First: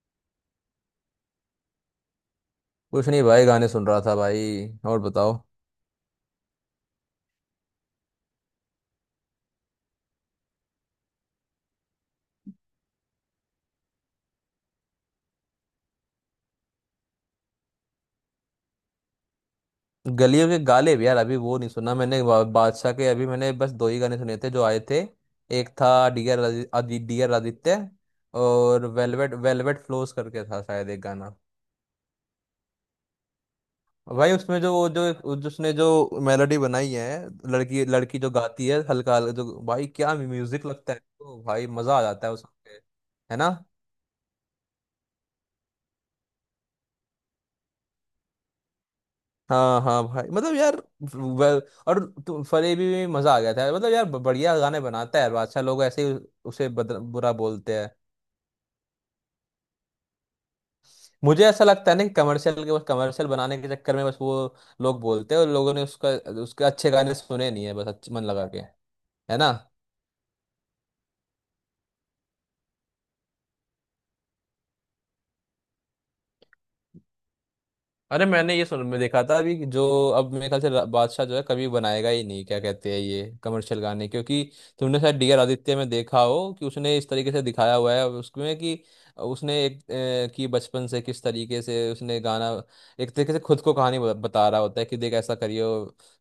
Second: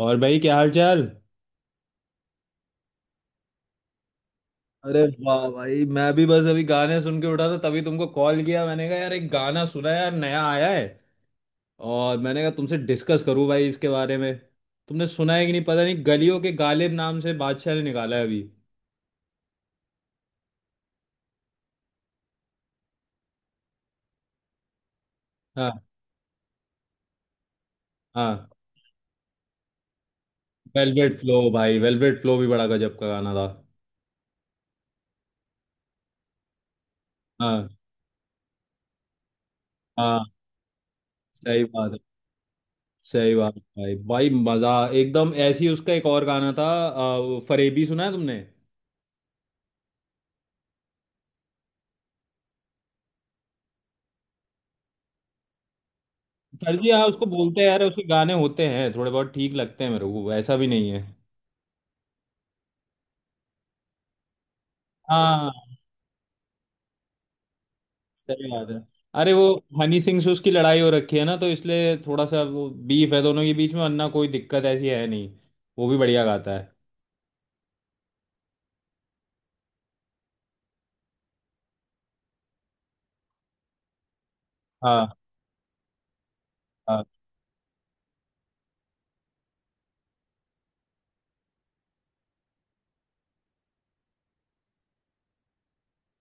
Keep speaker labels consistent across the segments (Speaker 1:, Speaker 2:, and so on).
Speaker 1: और भाई क्या हाल चाल।
Speaker 2: कुछ नहीं भाई, गाने सुन रहा था भाई। और
Speaker 1: अरे
Speaker 2: बताओ।
Speaker 1: वाह भाई, मैं भी बस अभी गाने सुन के उठा था, तभी तुमको कॉल किया। मैंने कहा यार, एक गाना सुना है यार, नया आया है। और मैंने कहा तुमसे डिस्कस करूं भाई इसके बारे में। तुमने सुना है कि नहीं पता नहीं, गलियों के गालिब नाम से बादशाह ने निकाला है अभी।
Speaker 2: गलियों के गाले भी यार अभी वो नहीं सुना मैंने। बादशाह के अभी मैंने बस दो ही गाने सुने थे जो आए थे। एक
Speaker 1: हाँ।
Speaker 2: था, डियर डियर आदित्य।
Speaker 1: हाँ,
Speaker 2: और वेलवेट वेलवेट फ्लोस करके था शायद एक
Speaker 1: वेलवेट
Speaker 2: गाना।
Speaker 1: फ्लो भाई, वेलवेट फ्लो भी बड़ा गजब का गाना था।
Speaker 2: भाई उसमें जो वो जिसने जो मेलोडी बनाई है,
Speaker 1: हाँ।
Speaker 2: लड़की लड़की जो गाती है हल्का हल्का, जो भाई क्या
Speaker 1: हाँ,
Speaker 2: म्यूजिक लगता है, तो
Speaker 1: सही
Speaker 2: भाई
Speaker 1: बात
Speaker 2: मजा
Speaker 1: है।
Speaker 2: आ जाता है उसके।
Speaker 1: सही
Speaker 2: है ना।
Speaker 1: बात है भाई, भाई मजा एकदम ऐसी। उसका एक और गाना था, वो फरेबी सुना है तुमने?
Speaker 2: हाँ हाँ भाई, मतलब यार। वे- और फरेबी में भी मजा आ गया था। मतलब यार, बढ़िया गाने बनाता है यार बादशाह, लोग ऐसे ही उसे
Speaker 1: सर्जी हाँ, उसको
Speaker 2: बुरा
Speaker 1: बोलते हैं
Speaker 2: बोलते
Speaker 1: यार।
Speaker 2: हैं।
Speaker 1: उसके गाने होते हैं थोड़े बहुत, ठीक लगते हैं मेरे को, ऐसा भी नहीं है।
Speaker 2: मुझे ऐसा लगता है ना कि कमर्शियल के, बस कमर्शियल बनाने के चक्कर में, बस वो लोग बोलते हैं। और
Speaker 1: हाँ।
Speaker 2: लोगों ने उसका, उसके अच्छे गाने सुने नहीं है बस, अच्छे मन लगा
Speaker 1: सही
Speaker 2: के।
Speaker 1: बात है। अरे
Speaker 2: है
Speaker 1: वो
Speaker 2: ना।
Speaker 1: हनी सिंह से उसकी लड़ाई हो रखी है ना, तो इसलिए थोड़ा सा वो बीफ है दोनों के बीच में, वरना कोई दिक्कत ऐसी है नहीं। वो भी बढ़िया गाता है।
Speaker 2: अरे मैंने ये सुन में देखा था अभी कि जो, अब मेरे ख्याल से बादशाह जो है कभी बनाएगा ही नहीं क्या कहते हैं ये कमर्शियल गाने, क्योंकि तुमने
Speaker 1: हाँ।
Speaker 2: शायद डीआर आदित्य में देखा हो कि उसने
Speaker 1: हाँ,
Speaker 2: इस तरीके से दिखाया हुआ है उसमें कि, उसने एक, कि बचपन से किस तरीके से उसने गाना, एक तरीके से खुद को कहानी बता रहा होता है कि देख ऐसा करियो,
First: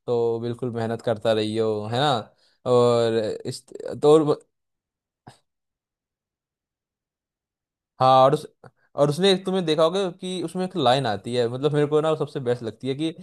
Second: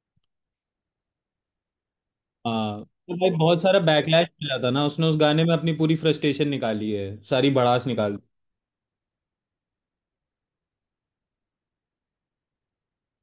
Speaker 2: तो बिल्कुल मेहनत करता रहियो। है ना।
Speaker 1: हाँ तो
Speaker 2: और
Speaker 1: भाई बहुत
Speaker 2: इस
Speaker 1: सारा बैकलैश
Speaker 2: तो,
Speaker 1: मिला था ना उसने, उस गाने में अपनी पूरी फ्रस्ट्रेशन निकाली है, सारी भड़ास
Speaker 2: हाँ,
Speaker 1: निकाल दी।
Speaker 2: और उस और उसमें एक तुमने देखा होगा कि उसमें एक लाइन आती है, मतलब मेरे को ना वो सबसे बेस्ट लगती है कि,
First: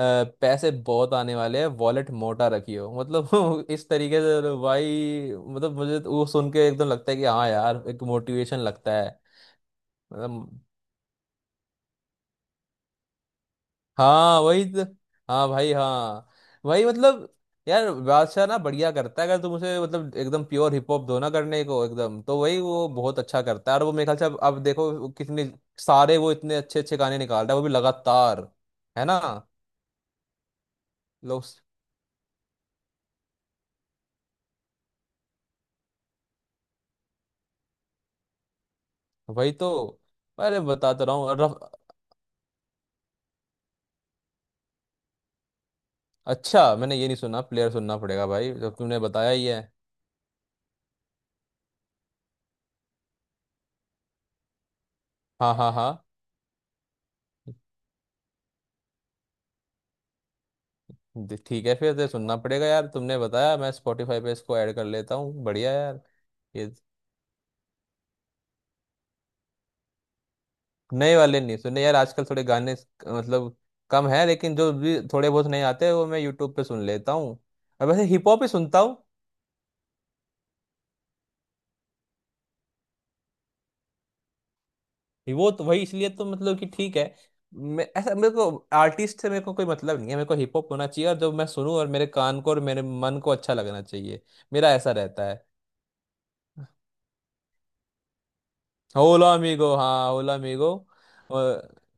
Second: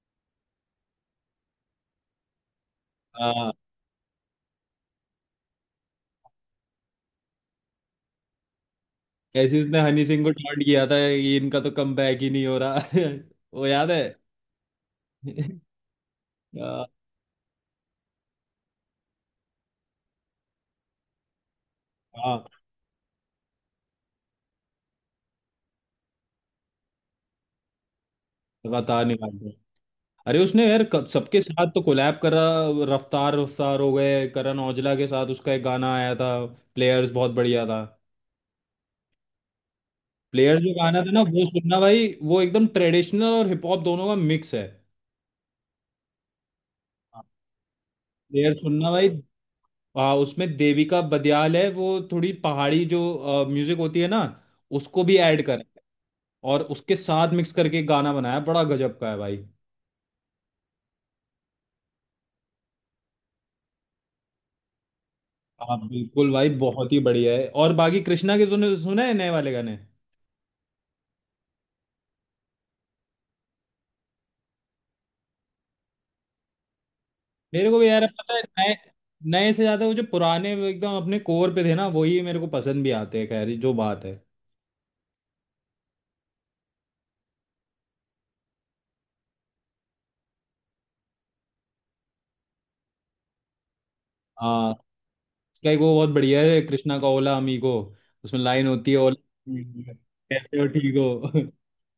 Speaker 2: पैसे बहुत आने वाले हैं, वॉलेट मोटा रखियो,
Speaker 1: हाँ,
Speaker 2: मतलब इस तरीके से। तो भाई मतलब मुझे तो वो सुन के एकदम लगता है कि हाँ यार, एक मोटिवेशन लगता है।
Speaker 1: ऐसे उसने हनी सिंह को
Speaker 2: मतलब,
Speaker 1: टॉन्ट किया था, ये इनका तो कम बैक ही नहीं हो रहा। वो याद है?
Speaker 2: हाँ वही तो। हाँ भाई हाँ। वही
Speaker 1: हाँ।
Speaker 2: मतलब, यार बादशाह ना बढ़िया करता है अगर तुम उसे, मतलब एकदम प्योर हिप हॉप दो ना करने को एकदम, तो
Speaker 1: हाँ,
Speaker 2: वही वो बहुत अच्छा करता है। और वो मेरे ख्याल से, अब देखो वो कितने सारे, वो इतने अच्छे अच्छे गाने निकाल रहा है वो भी लगातार।
Speaker 1: लगातार
Speaker 2: है ना।
Speaker 1: निकाल। अरे उसने यार क- सबके
Speaker 2: लोग,
Speaker 1: साथ तो कोलैब करा। रफ्तार, रफ्तार हो गए, करण औजला के साथ उसका एक गाना आया था, प्लेयर्स, बहुत बढ़िया था।
Speaker 2: वही तो। अरे
Speaker 1: प्लेयर्स जो गाना
Speaker 2: बताता
Speaker 1: था
Speaker 2: रहा
Speaker 1: ना,
Speaker 2: हूँ
Speaker 1: वो सुनना भाई। वो एकदम ट्रेडिशनल और हिप हॉप दोनों का मिक्स है।
Speaker 2: अच्छा, मैंने ये नहीं सुना, प्लेयर सुनना पड़ेगा भाई
Speaker 1: प्लेयर
Speaker 2: जब
Speaker 1: सुनना
Speaker 2: तुमने
Speaker 1: भाई।
Speaker 2: बताया ही है।
Speaker 1: हाँ, उसमें देविका बदियाल है, वो थोड़ी पहाड़ी जो म्यूजिक होती है ना, उसको भी ऐड
Speaker 2: हाँ
Speaker 1: कर
Speaker 2: हाँ हाँ।
Speaker 1: और उसके साथ मिक्स करके गाना बनाया, बड़ा गजब का है भाई।
Speaker 2: ठीक है, फिर तो सुनना पड़ेगा यार, तुमने बताया, मैं स्पॉटिफाई पे इसको ऐड कर लेता हूँ, बढ़िया
Speaker 1: हाँ,
Speaker 2: यार।
Speaker 1: बिल्कुल भाई,
Speaker 2: ये
Speaker 1: बहुत ही बढ़िया है। और बाकी कृष्णा के तूने सुना है नए वाले गाने?
Speaker 2: नए वाले नहीं सुने यार, आजकल थोड़े गाने मतलब कम है, लेकिन जो भी थोड़े बहुत नए आते हैं वो मैं यूट्यूब पे सुन लेता हूँ।
Speaker 1: मेरे को
Speaker 2: और
Speaker 1: भी
Speaker 2: वैसे
Speaker 1: यार
Speaker 2: हिप
Speaker 1: पता है,
Speaker 2: हॉप ही
Speaker 1: नए
Speaker 2: सुनता हूँ।
Speaker 1: नए से ज्यादा वो जो पुराने एकदम अपने कोर पे थे ना, वही मेरे को पसंद भी आते हैं। खैर ये जो बात है,
Speaker 2: वो तो वही इसलिए तो मतलब कि ठीक है, मैं ऐसा, मेरे को आर्टिस्ट से मेरे को कोई मतलब नहीं है, मेरे को हिप हॉप होना चाहिए और जो मैं सुनूं और मेरे कान को और मेरे मन को अच्छा लगना चाहिए।
Speaker 1: हाँ,
Speaker 2: मेरा ऐसा रहता है।
Speaker 1: उसका एक वो बहुत बढ़िया है, कृष्णा का ओला अमीगो। उसमें लाइन होती है, ओला,
Speaker 2: होला अमीगो, हाँ होला
Speaker 1: कैसे हो,
Speaker 2: अमीगो।
Speaker 1: ठीक हो।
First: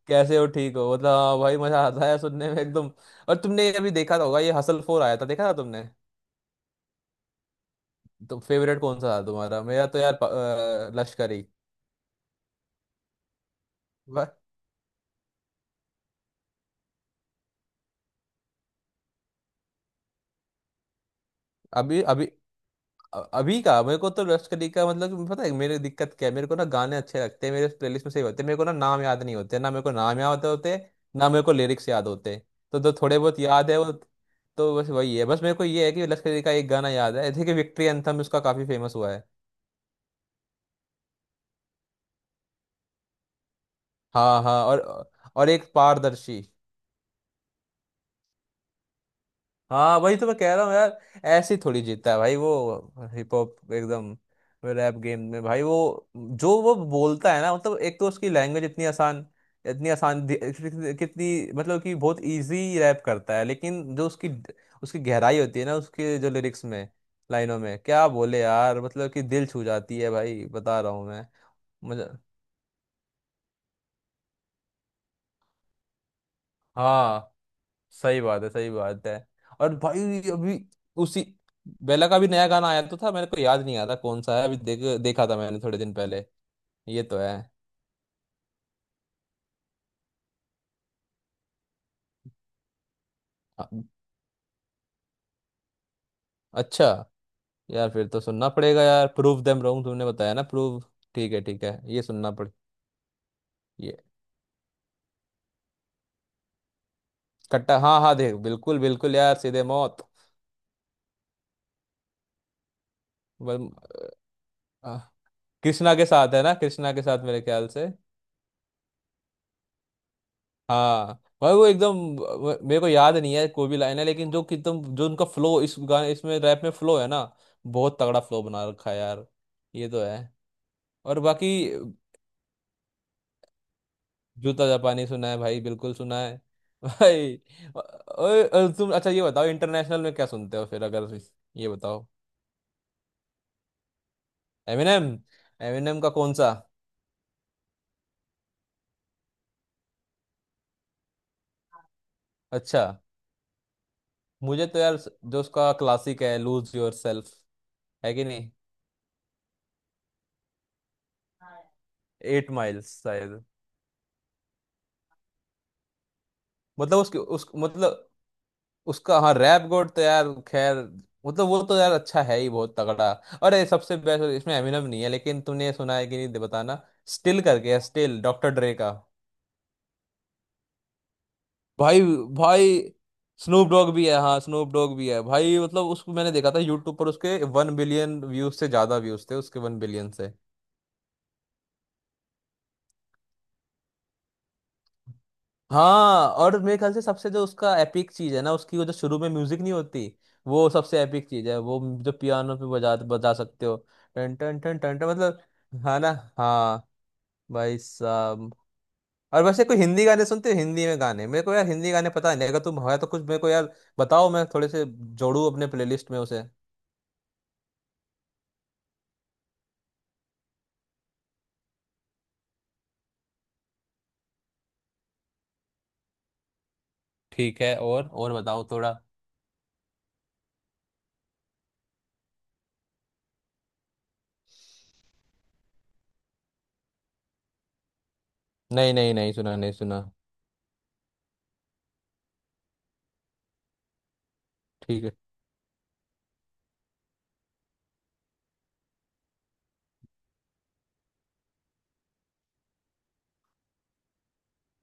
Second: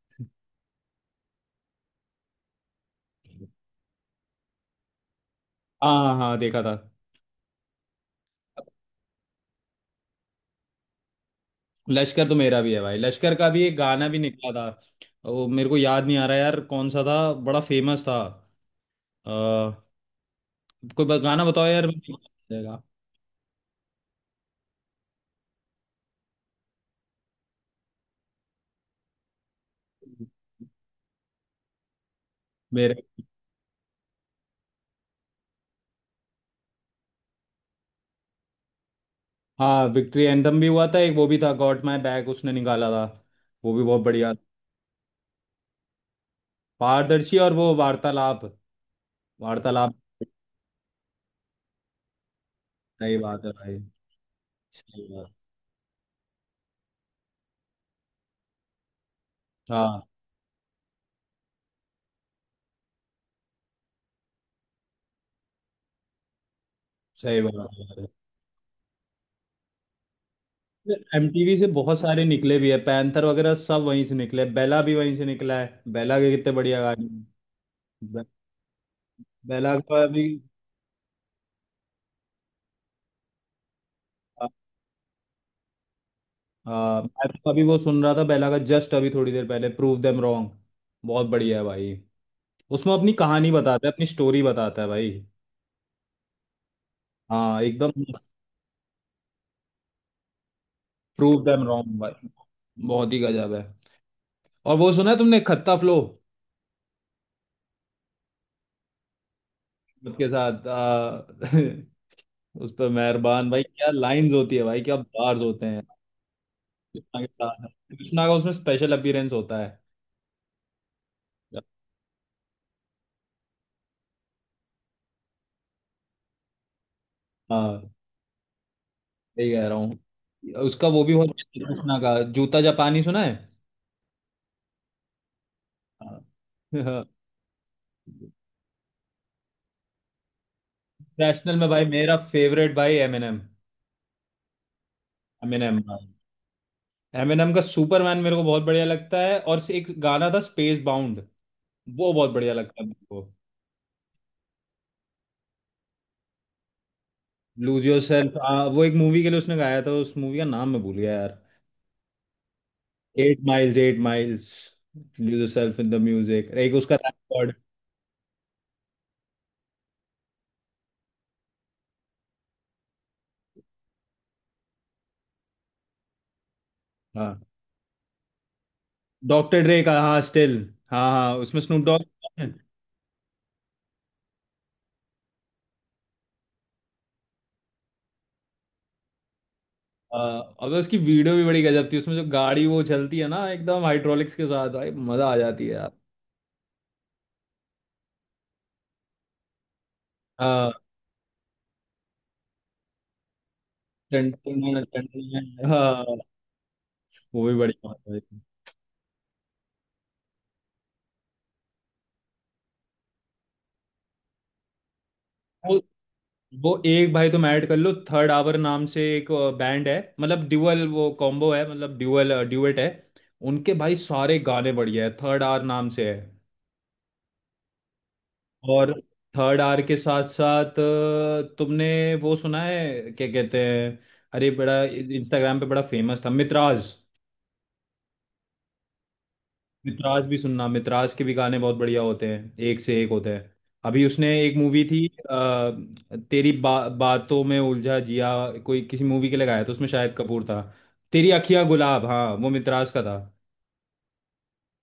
Speaker 2: कैसे हो ठीक हो, मतलब हाँ भाई, मजा आता है सुनने में एकदम। और तुमने अभी देखा तो होगा, ये हसल फोर आया था, देखा था तुमने?
Speaker 1: हाँ, हाँ देखा था।
Speaker 2: तो फेवरेट कौन सा था तुम्हारा? मेरा तो यार लश्करी।
Speaker 1: लश्कर तो मेरा भी है भाई, लश्कर का भी एक गाना भी
Speaker 2: वाह।
Speaker 1: निकला था, वो मेरे को याद नहीं आ रहा यार कौन सा था, बड़ा फेमस था। आ, कोई ब- गाना बताओ यार, मेरे
Speaker 2: अभी
Speaker 1: को
Speaker 2: अभी
Speaker 1: याद नहीं आएगा।
Speaker 2: अभी का मेरे को तो लश्करी का, मतलब कि पता है मेरी दिक्कत क्या है, मेरे को ना गाने अच्छे लगते हैं, मेरे प्लेलिस्ट में सही होते हैं, मेरे को ना नाम याद नहीं होते, ना मेरे को नाम याद होते, ना मेरे को लिरिक्स याद होते। तो जो
Speaker 1: मेरे,
Speaker 2: थोड़े बहुत याद है वो तो बस वही है। बस मेरे को ये है कि लश्करी का एक गाना याद है, जैसे कि विक्ट्री एंथम, उसका काफी फेमस हुआ है।
Speaker 1: हाँ विक्ट्री एंथम भी हुआ था। एक वो भी था, गॉट माय बैक, उसने निकाला था, वो भी बहुत बढ़िया
Speaker 2: हाँ
Speaker 1: था।
Speaker 2: हाँ। और एक पारदर्शी।
Speaker 1: पारदर्शी और वो वार्तालाप। वार्तालाप।
Speaker 2: हाँ वही तो मैं कह रहा हूँ यार, ऐसे ही थोड़ी जीतता है भाई वो,
Speaker 1: सही
Speaker 2: हिप
Speaker 1: बात है
Speaker 2: हॉप
Speaker 1: भाई।
Speaker 2: एकदम रैप
Speaker 1: सही
Speaker 2: गेम
Speaker 1: बात।
Speaker 2: में। भाई वो बोलता है ना, मतलब एक तो उसकी लैंग्वेज इतनी आसान, इतनी
Speaker 1: हाँ,
Speaker 2: आसान कितनी, मतलब कि बहुत इजी रैप करता है, लेकिन जो उसकी, उसकी गहराई होती है ना उसके जो लिरिक्स में,
Speaker 1: सही
Speaker 2: लाइनों
Speaker 1: बात
Speaker 2: में
Speaker 1: है।
Speaker 2: क्या बोले यार, मतलब कि दिल छू जाती है भाई, बता रहा हूँ मैं।
Speaker 1: एमटीवी से बहुत
Speaker 2: मुझे,
Speaker 1: सारे निकले भी है, पैंथर वगैरह सब वहीं से निकले, बेला भी वहीं से निकला है, बेला के कितने बढ़िया गाने हैं।
Speaker 2: हाँ, सही
Speaker 1: बे,
Speaker 2: बात है, सही बात है। और
Speaker 1: बेला का
Speaker 2: भाई
Speaker 1: अभी
Speaker 2: अभी उसी, बेला का भी नया गाना आया तो था, मेरे को याद नहीं आ रहा कौन सा है,
Speaker 1: हाँ।
Speaker 2: अभी देख देखा था मैंने थोड़े दिन पहले।
Speaker 1: हाँ,
Speaker 2: ये तो
Speaker 1: मैं
Speaker 2: है।
Speaker 1: तो अभी वो सुन रहा था, बेला का, जस्ट अभी थोड़ी देर पहले, प्रूव देम रॉन्ग। बहुत बढ़िया है भाई, उसमें अपनी कहानी
Speaker 2: अ-
Speaker 1: बताता है, अपनी स्टोरी बताता है भाई।
Speaker 2: अच्छा।
Speaker 1: हाँ
Speaker 2: यार
Speaker 1: एकदम।
Speaker 2: फिर तो सुनना पड़ेगा यार, प्रूव देम रॉन्ग तुमने बताया ना, प्रूव, ठीक है
Speaker 1: प्रूव देम
Speaker 2: ठीक है,
Speaker 1: रॉन्ग
Speaker 2: ये
Speaker 1: भाई,
Speaker 2: सुनना पड़े।
Speaker 1: बहुत ही गजब है।
Speaker 2: ये
Speaker 1: और वो सुना है तुमने, खत्ता फ्लो
Speaker 2: कट्टा, हाँ हाँ, देख बिल्कुल बिल्कुल यार, सीधे मौत।
Speaker 1: के साथ उस पर मेहरबान भाई,
Speaker 2: बल-
Speaker 1: क्या लाइंस होती है भाई, क्या
Speaker 2: अ,
Speaker 1: बार्स होते हैं।
Speaker 2: कृष्णा के साथ है ना, कृष्णा के
Speaker 1: कृष्णा
Speaker 2: साथ
Speaker 1: के
Speaker 2: मेरे
Speaker 1: साथ,
Speaker 2: ख्याल से।
Speaker 1: कृष्णा का उसमें स्पेशल अपीयरेंस होता है।
Speaker 2: हाँ भाई वो एकदम मेरे को याद नहीं है कोई भी लाइन है, लेकिन जो कि तुम जो उनका फ्लो, इस गाने इसमें रैप में फ्लो है ना,
Speaker 1: हाँ,
Speaker 2: बहुत तगड़ा फ्लो बना रखा है यार।
Speaker 1: सही कह रहा
Speaker 2: ये तो है।
Speaker 1: हूँ, उसका वो भी
Speaker 2: और
Speaker 1: बहुत
Speaker 2: बाकी
Speaker 1: अच्छा है। कृष्णा का जूता जापानी सुना है?
Speaker 2: जूता जापानी सुना है भाई, बिल्कुल सुना
Speaker 1: हाँ।
Speaker 2: है। भाई, तुम अच्छा ये बताओ, इंटरनेशनल में क्या सुनते हो फिर, अगर
Speaker 1: इंटरनेशनल में
Speaker 2: ये
Speaker 1: भाई,
Speaker 2: बताओ।
Speaker 1: मेरा फेवरेट भाई एमिनेम।
Speaker 2: एमिनेम,
Speaker 1: एमिनेम
Speaker 2: एमिनेम
Speaker 1: भाई,
Speaker 2: का कौन सा?
Speaker 1: एमिनेम का सुपरमैन मेरे को बहुत बढ़िया लगता है, और एक गाना था स्पेस बाउंड, वो बहुत बढ़िया लगता
Speaker 2: अच्छा।
Speaker 1: है मेरे को।
Speaker 2: मुझे तो यार जो उसका क्लासिक है, lose yourself,
Speaker 1: lose your
Speaker 2: है कि
Speaker 1: सेल्फ,
Speaker 2: नहीं?
Speaker 1: वो एक मूवी के लिए उसने गाया था, उस मूवी का नाम मैं भूल गया यार।
Speaker 2: एट माइल्स
Speaker 1: एट
Speaker 2: शायद।
Speaker 1: Miles, eight miles. Lose yourself in the music, एक उसका
Speaker 2: मतलब उसके उस
Speaker 1: रिकॉर्ड।
Speaker 2: मतलब, उसका, हाँ रैप गॉड तो यार खैर, मतलब वो तो यार अच्छा है ही, बहुत तगड़ा। अरे सबसे बेस्ट तो, इसमें एमिनम नहीं है लेकिन, तूने सुना है कि नहीं बताना,
Speaker 1: हाँ,
Speaker 2: स्टिल करके है, स्टिल, डॉक्टर ड्रे का।
Speaker 1: डॉक्टर ड्रे का, हाँ स्टिल। हाँ, हाँ उसमें स्नूप
Speaker 2: भाई,
Speaker 1: डॉग।
Speaker 2: भाई स्नूप डॉग भी है, हाँ स्नूप डॉग भी है भाई, मतलब उसको मैंने देखा था यूट्यूब पर, उसके वन बिलियन व्यूज से ज्यादा व्यूज थे, उसके वन बिलियन से।
Speaker 1: अब तो उसकी वीडियो भी बड़ी गजब थी, उसमें जो गाड़ी वो चलती है ना एकदम हाइड्रोलिक्स के साथ, भाई मजा आ जाती है यार।
Speaker 2: हाँ, और मेरे ख्याल से सबसे जो उसका एपिक चीज है ना, उसकी वो जो शुरू में म्यूजिक नहीं होती, वो
Speaker 1: हाँ,
Speaker 2: सबसे एपिक चीज है, वो जो पियानो पे बजा बजा सकते हो।
Speaker 1: टन-
Speaker 2: टन टन
Speaker 1: टन-
Speaker 2: टन
Speaker 1: टन-
Speaker 2: टन
Speaker 1: टन-
Speaker 2: टन, मतलब,
Speaker 1: टन-
Speaker 2: हाँ
Speaker 1: हाँ।
Speaker 2: ना, हाँ।
Speaker 1: वो भी
Speaker 2: भाई
Speaker 1: बढ़िया बात
Speaker 2: साहब, और वैसे कोई हिंदी गाने सुनते हो? हिंदी में गाने मेरे को यार, हिंदी गाने पता नहीं, अगर तुम हो तो कुछ मेरे को यार बताओ, मैं थोड़े से जोड़ू अपने
Speaker 1: है।
Speaker 2: प्लेलिस्ट में उसे।
Speaker 1: वो एक भाई तुम ऐड कर लो, थर्ड आवर नाम से एक बैंड है, मतलब ड्यूअल वो कॉम्बो है, मतलब ड्यूअल ड्यूएट है। उनके भाई सारे गाने बढ़िया है, थर्ड आवर नाम से है।
Speaker 2: ठीक है, और बताओ
Speaker 1: और
Speaker 2: थोड़ा।
Speaker 1: थर्ड आवर के साथ साथ तुमने वो सुना है, क्या कहते हैं, अरे बड़ा इंस्टाग्राम पे बड़ा फेमस था, मित्राज।
Speaker 2: नहीं नहीं, नहीं सुना, नहीं सुना।
Speaker 1: मित्राज भी सुनना, मित्राज के भी गाने बहुत बढ़िया होते हैं, एक से एक होते हैं। अभी उसने एक मूवी
Speaker 2: ठीक
Speaker 1: थी
Speaker 2: है,
Speaker 1: तेरी बा, बातों में उलझा जिया, कोई किसी मूवी के लिए गाया था, उसमें शाहिद कपूर था। तेरी अखियां गुलाब, हाँ वो मित्राज का था।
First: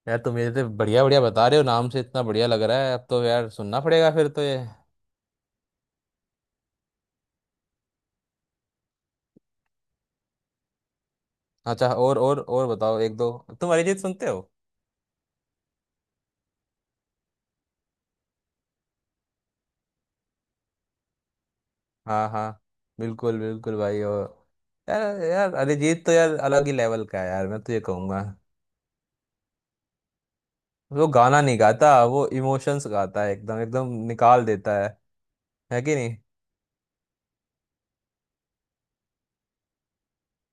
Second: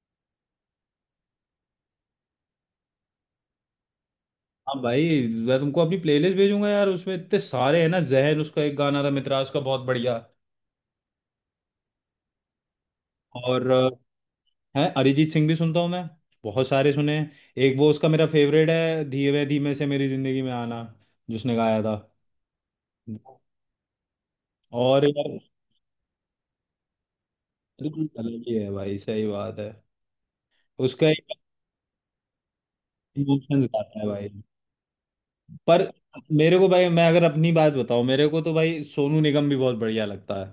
Speaker 2: यार तुम ये तो बढ़िया बढ़िया बता रहे हो, नाम से इतना बढ़िया लग रहा है, अब तो यार सुनना पड़ेगा फिर तो ये।
Speaker 1: हाँ भाई, मैं तुमको अपनी प्लेलिस्ट भेजूंगा यार, उसमें इतने सारे हैं ना, जहन उसका एक गाना था, मित्राज का, बहुत बढ़िया।
Speaker 2: अच्छा, और बताओ एक दो।
Speaker 1: और
Speaker 2: तुम अरिजीत सुनते हो?
Speaker 1: है, अरिजीत सिंह भी सुनता हूँ मैं, बहुत सारे सुने हैं। एक वो उसका मेरा फेवरेट है, धीरे धीमे से मेरी जिंदगी में आना, जिसने गाया था।
Speaker 2: हाँ हाँ बिल्कुल बिल्कुल भाई, और
Speaker 1: और
Speaker 2: यार
Speaker 1: यार,
Speaker 2: यार अरिजीत तो यार अलग ही लेवल का है यार, मैं तो ये
Speaker 1: बिल्कुल
Speaker 2: कहूंगा
Speaker 1: अलग ही है भाई, सही बात है। उसका
Speaker 2: वो
Speaker 1: ही
Speaker 2: गाना नहीं गाता, वो इमोशंस गाता है एकदम,
Speaker 1: इमोशंस
Speaker 2: एकदम
Speaker 1: गाता है भाई,
Speaker 2: निकाल देता है
Speaker 1: पर
Speaker 2: है कि नहीं?
Speaker 1: मेरे को भाई, मैं अगर अपनी बात बताऊं, मेरे को तो भाई सोनू निगम भी बहुत बढ़िया लगता है।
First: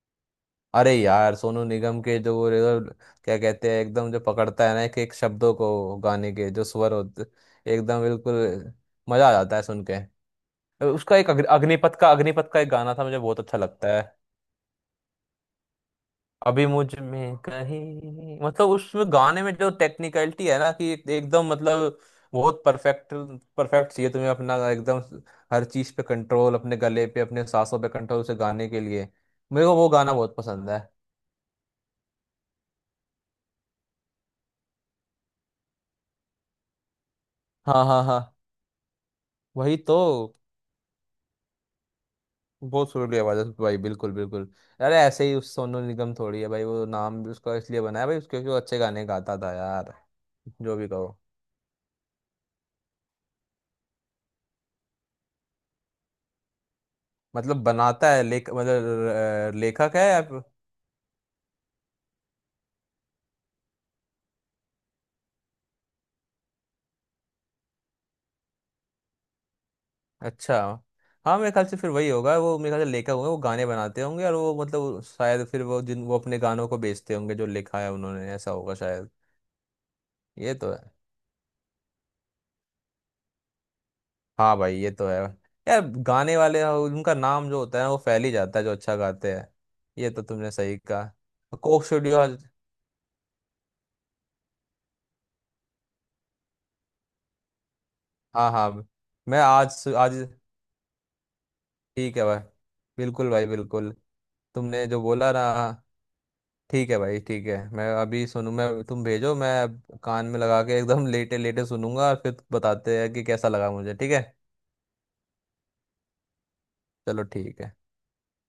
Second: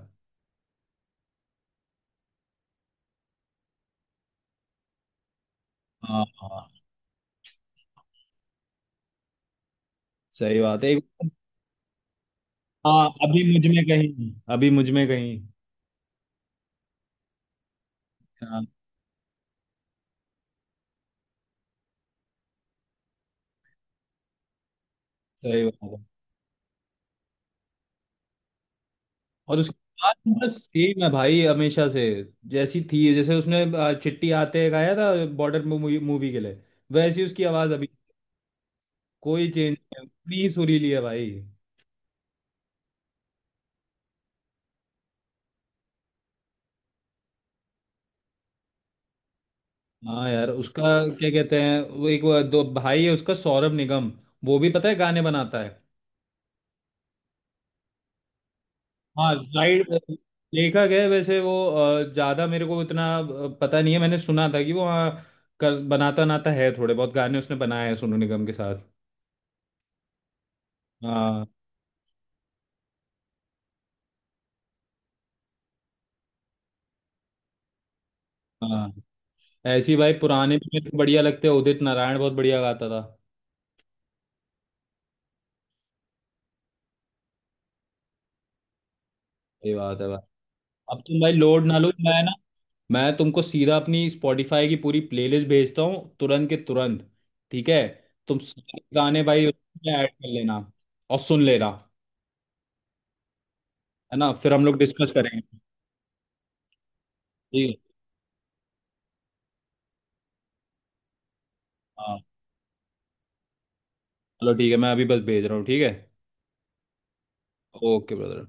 Speaker 2: अरे यार सोनू निगम के जो वो क्या कहते हैं, एकदम जो पकड़ता है ना एक एक शब्दों को,
Speaker 1: हाँ।
Speaker 2: गाने के जो
Speaker 1: हाँ,
Speaker 2: स्वर होते, एकदम बिल्कुल, मजा आ जाता है सुन के।
Speaker 1: सही बात है एक।
Speaker 2: उसका एक अग्निपथ का, अग्निपथ का एक गाना था
Speaker 1: हाँ,
Speaker 2: मुझे बहुत
Speaker 1: अभी
Speaker 2: अच्छा
Speaker 1: मुझ में
Speaker 2: लगता है।
Speaker 1: कहीं, अभी मुझ में कहीं।
Speaker 2: अभी मुझ में कहीं,
Speaker 1: हाँ,
Speaker 2: मतलब उसमें गाने में जो टेक्निकलिटी है ना कि एकदम मतलब बहुत परफेक्ट, परफेक्ट चाहिए तुम्हें अपना एकदम,
Speaker 1: सही
Speaker 2: हर
Speaker 1: बात
Speaker 2: चीज पे
Speaker 1: है।
Speaker 2: कंट्रोल, अपने गले पे अपने सांसों पे कंट्रोल उसे गाने के लिए।
Speaker 1: और
Speaker 2: मेरे
Speaker 1: उसकी
Speaker 2: को वो गाना
Speaker 1: बात
Speaker 2: बहुत
Speaker 1: बस
Speaker 2: पसंद है।
Speaker 1: सेम है भाई हमेशा से, जैसी थी, जैसे उसने चिट्ठी आते गाया था, बॉर्डर मूवी, मूवी के लिए, वैसी उसकी आवाज़
Speaker 2: हाँ
Speaker 1: अभी
Speaker 2: हाँ हाँ,
Speaker 1: कोई चेंज
Speaker 2: वही
Speaker 1: नहीं
Speaker 2: तो,
Speaker 1: है, उतनी ही सुरीली है भाई।
Speaker 2: बहुत सुरीली आवाज है भाई, बिल्कुल बिल्कुल। अरे ऐसे ही उस सोनू निगम थोड़ी है भाई, वो नाम भी उसका इसलिए बनाया भाई उसके, क्योंकि वो अच्छे गाने गाता था यार,
Speaker 1: हाँ यार,
Speaker 2: जो
Speaker 1: उसका
Speaker 2: भी कहो।
Speaker 1: क्या कहते हैं, वो एक वो दो भाई है उसका, सौरभ निगम, वो भी पता है गाने बनाता है।
Speaker 2: मतलब बनाता है, लेख
Speaker 1: हाँ
Speaker 2: मतलब
Speaker 1: राइट,
Speaker 2: लेखक है या?
Speaker 1: लेखक है वैसे वो, ज्यादा मेरे को इतना पता नहीं है, मैंने सुना था कि वो, हाँ, कर बनाता नाता है, थोड़े बहुत गाने उसने बनाए हैं सोनू निगम के साथ।
Speaker 2: अच्छा। हाँ
Speaker 1: हाँ।
Speaker 2: मेरे ख्याल से फिर वही होगा, वो मेरे ख्याल से लेखक होंगे, वो गाने बनाते होंगे, और वो मतलब शायद फिर वो जिन, वो अपने गानों को बेचते होंगे जो लिखा है उन्होंने, ऐसा होगा
Speaker 1: हाँ,
Speaker 2: शायद।
Speaker 1: ऐसी भाई
Speaker 2: ये
Speaker 1: पुराने भी
Speaker 2: तो है,
Speaker 1: मेरे को बढ़िया लगते हैं, उदित नारायण बहुत बढ़िया गाता था।
Speaker 2: हाँ भाई ये तो है। यार गाने वाले उनका नाम जो होता है वो फैल ही जाता है जो अच्छा गाते हैं।
Speaker 1: ये बात है
Speaker 2: ये
Speaker 1: भाई।
Speaker 2: तो तुमने सही
Speaker 1: अब
Speaker 2: कहा।
Speaker 1: तुम भाई लोड ना
Speaker 2: कोक
Speaker 1: लो,
Speaker 2: स्टूडियो।
Speaker 1: मैं ना, मैं तुमको सीधा अपनी स्पॉटिफाई की पूरी प्लेलिस्ट भेजता हूँ, तुरंत के तुरंत। ठीक है, तुम
Speaker 2: हाँ हाँ,
Speaker 1: सारे गाने
Speaker 2: मैं
Speaker 1: भाई
Speaker 2: आज
Speaker 1: उसमें ऐड
Speaker 2: आज
Speaker 1: कर लेना और सुन लेना।
Speaker 2: ठीक है भाई, बिल्कुल भाई बिल्कुल,
Speaker 1: है ना, फिर हम लोग
Speaker 2: तुमने जो
Speaker 1: डिस्कस
Speaker 2: बोला
Speaker 1: करेंगे।
Speaker 2: ना। ठीक है भाई, ठीक है
Speaker 1: ठीक
Speaker 2: मैं अभी सुनू, मैं, तुम भेजो, मैं अब कान में लगा के एकदम लेटे लेटे
Speaker 1: है।
Speaker 2: सुनूंगा और
Speaker 1: हाँ,
Speaker 2: फिर बताते हैं कि कैसा लगा मुझे, ठीक है।
Speaker 1: चलो ठीक है, मैं अभी बस भेज रहा हूँ, ठीक है?
Speaker 2: चलो ठीक है।
Speaker 1: Okay brother.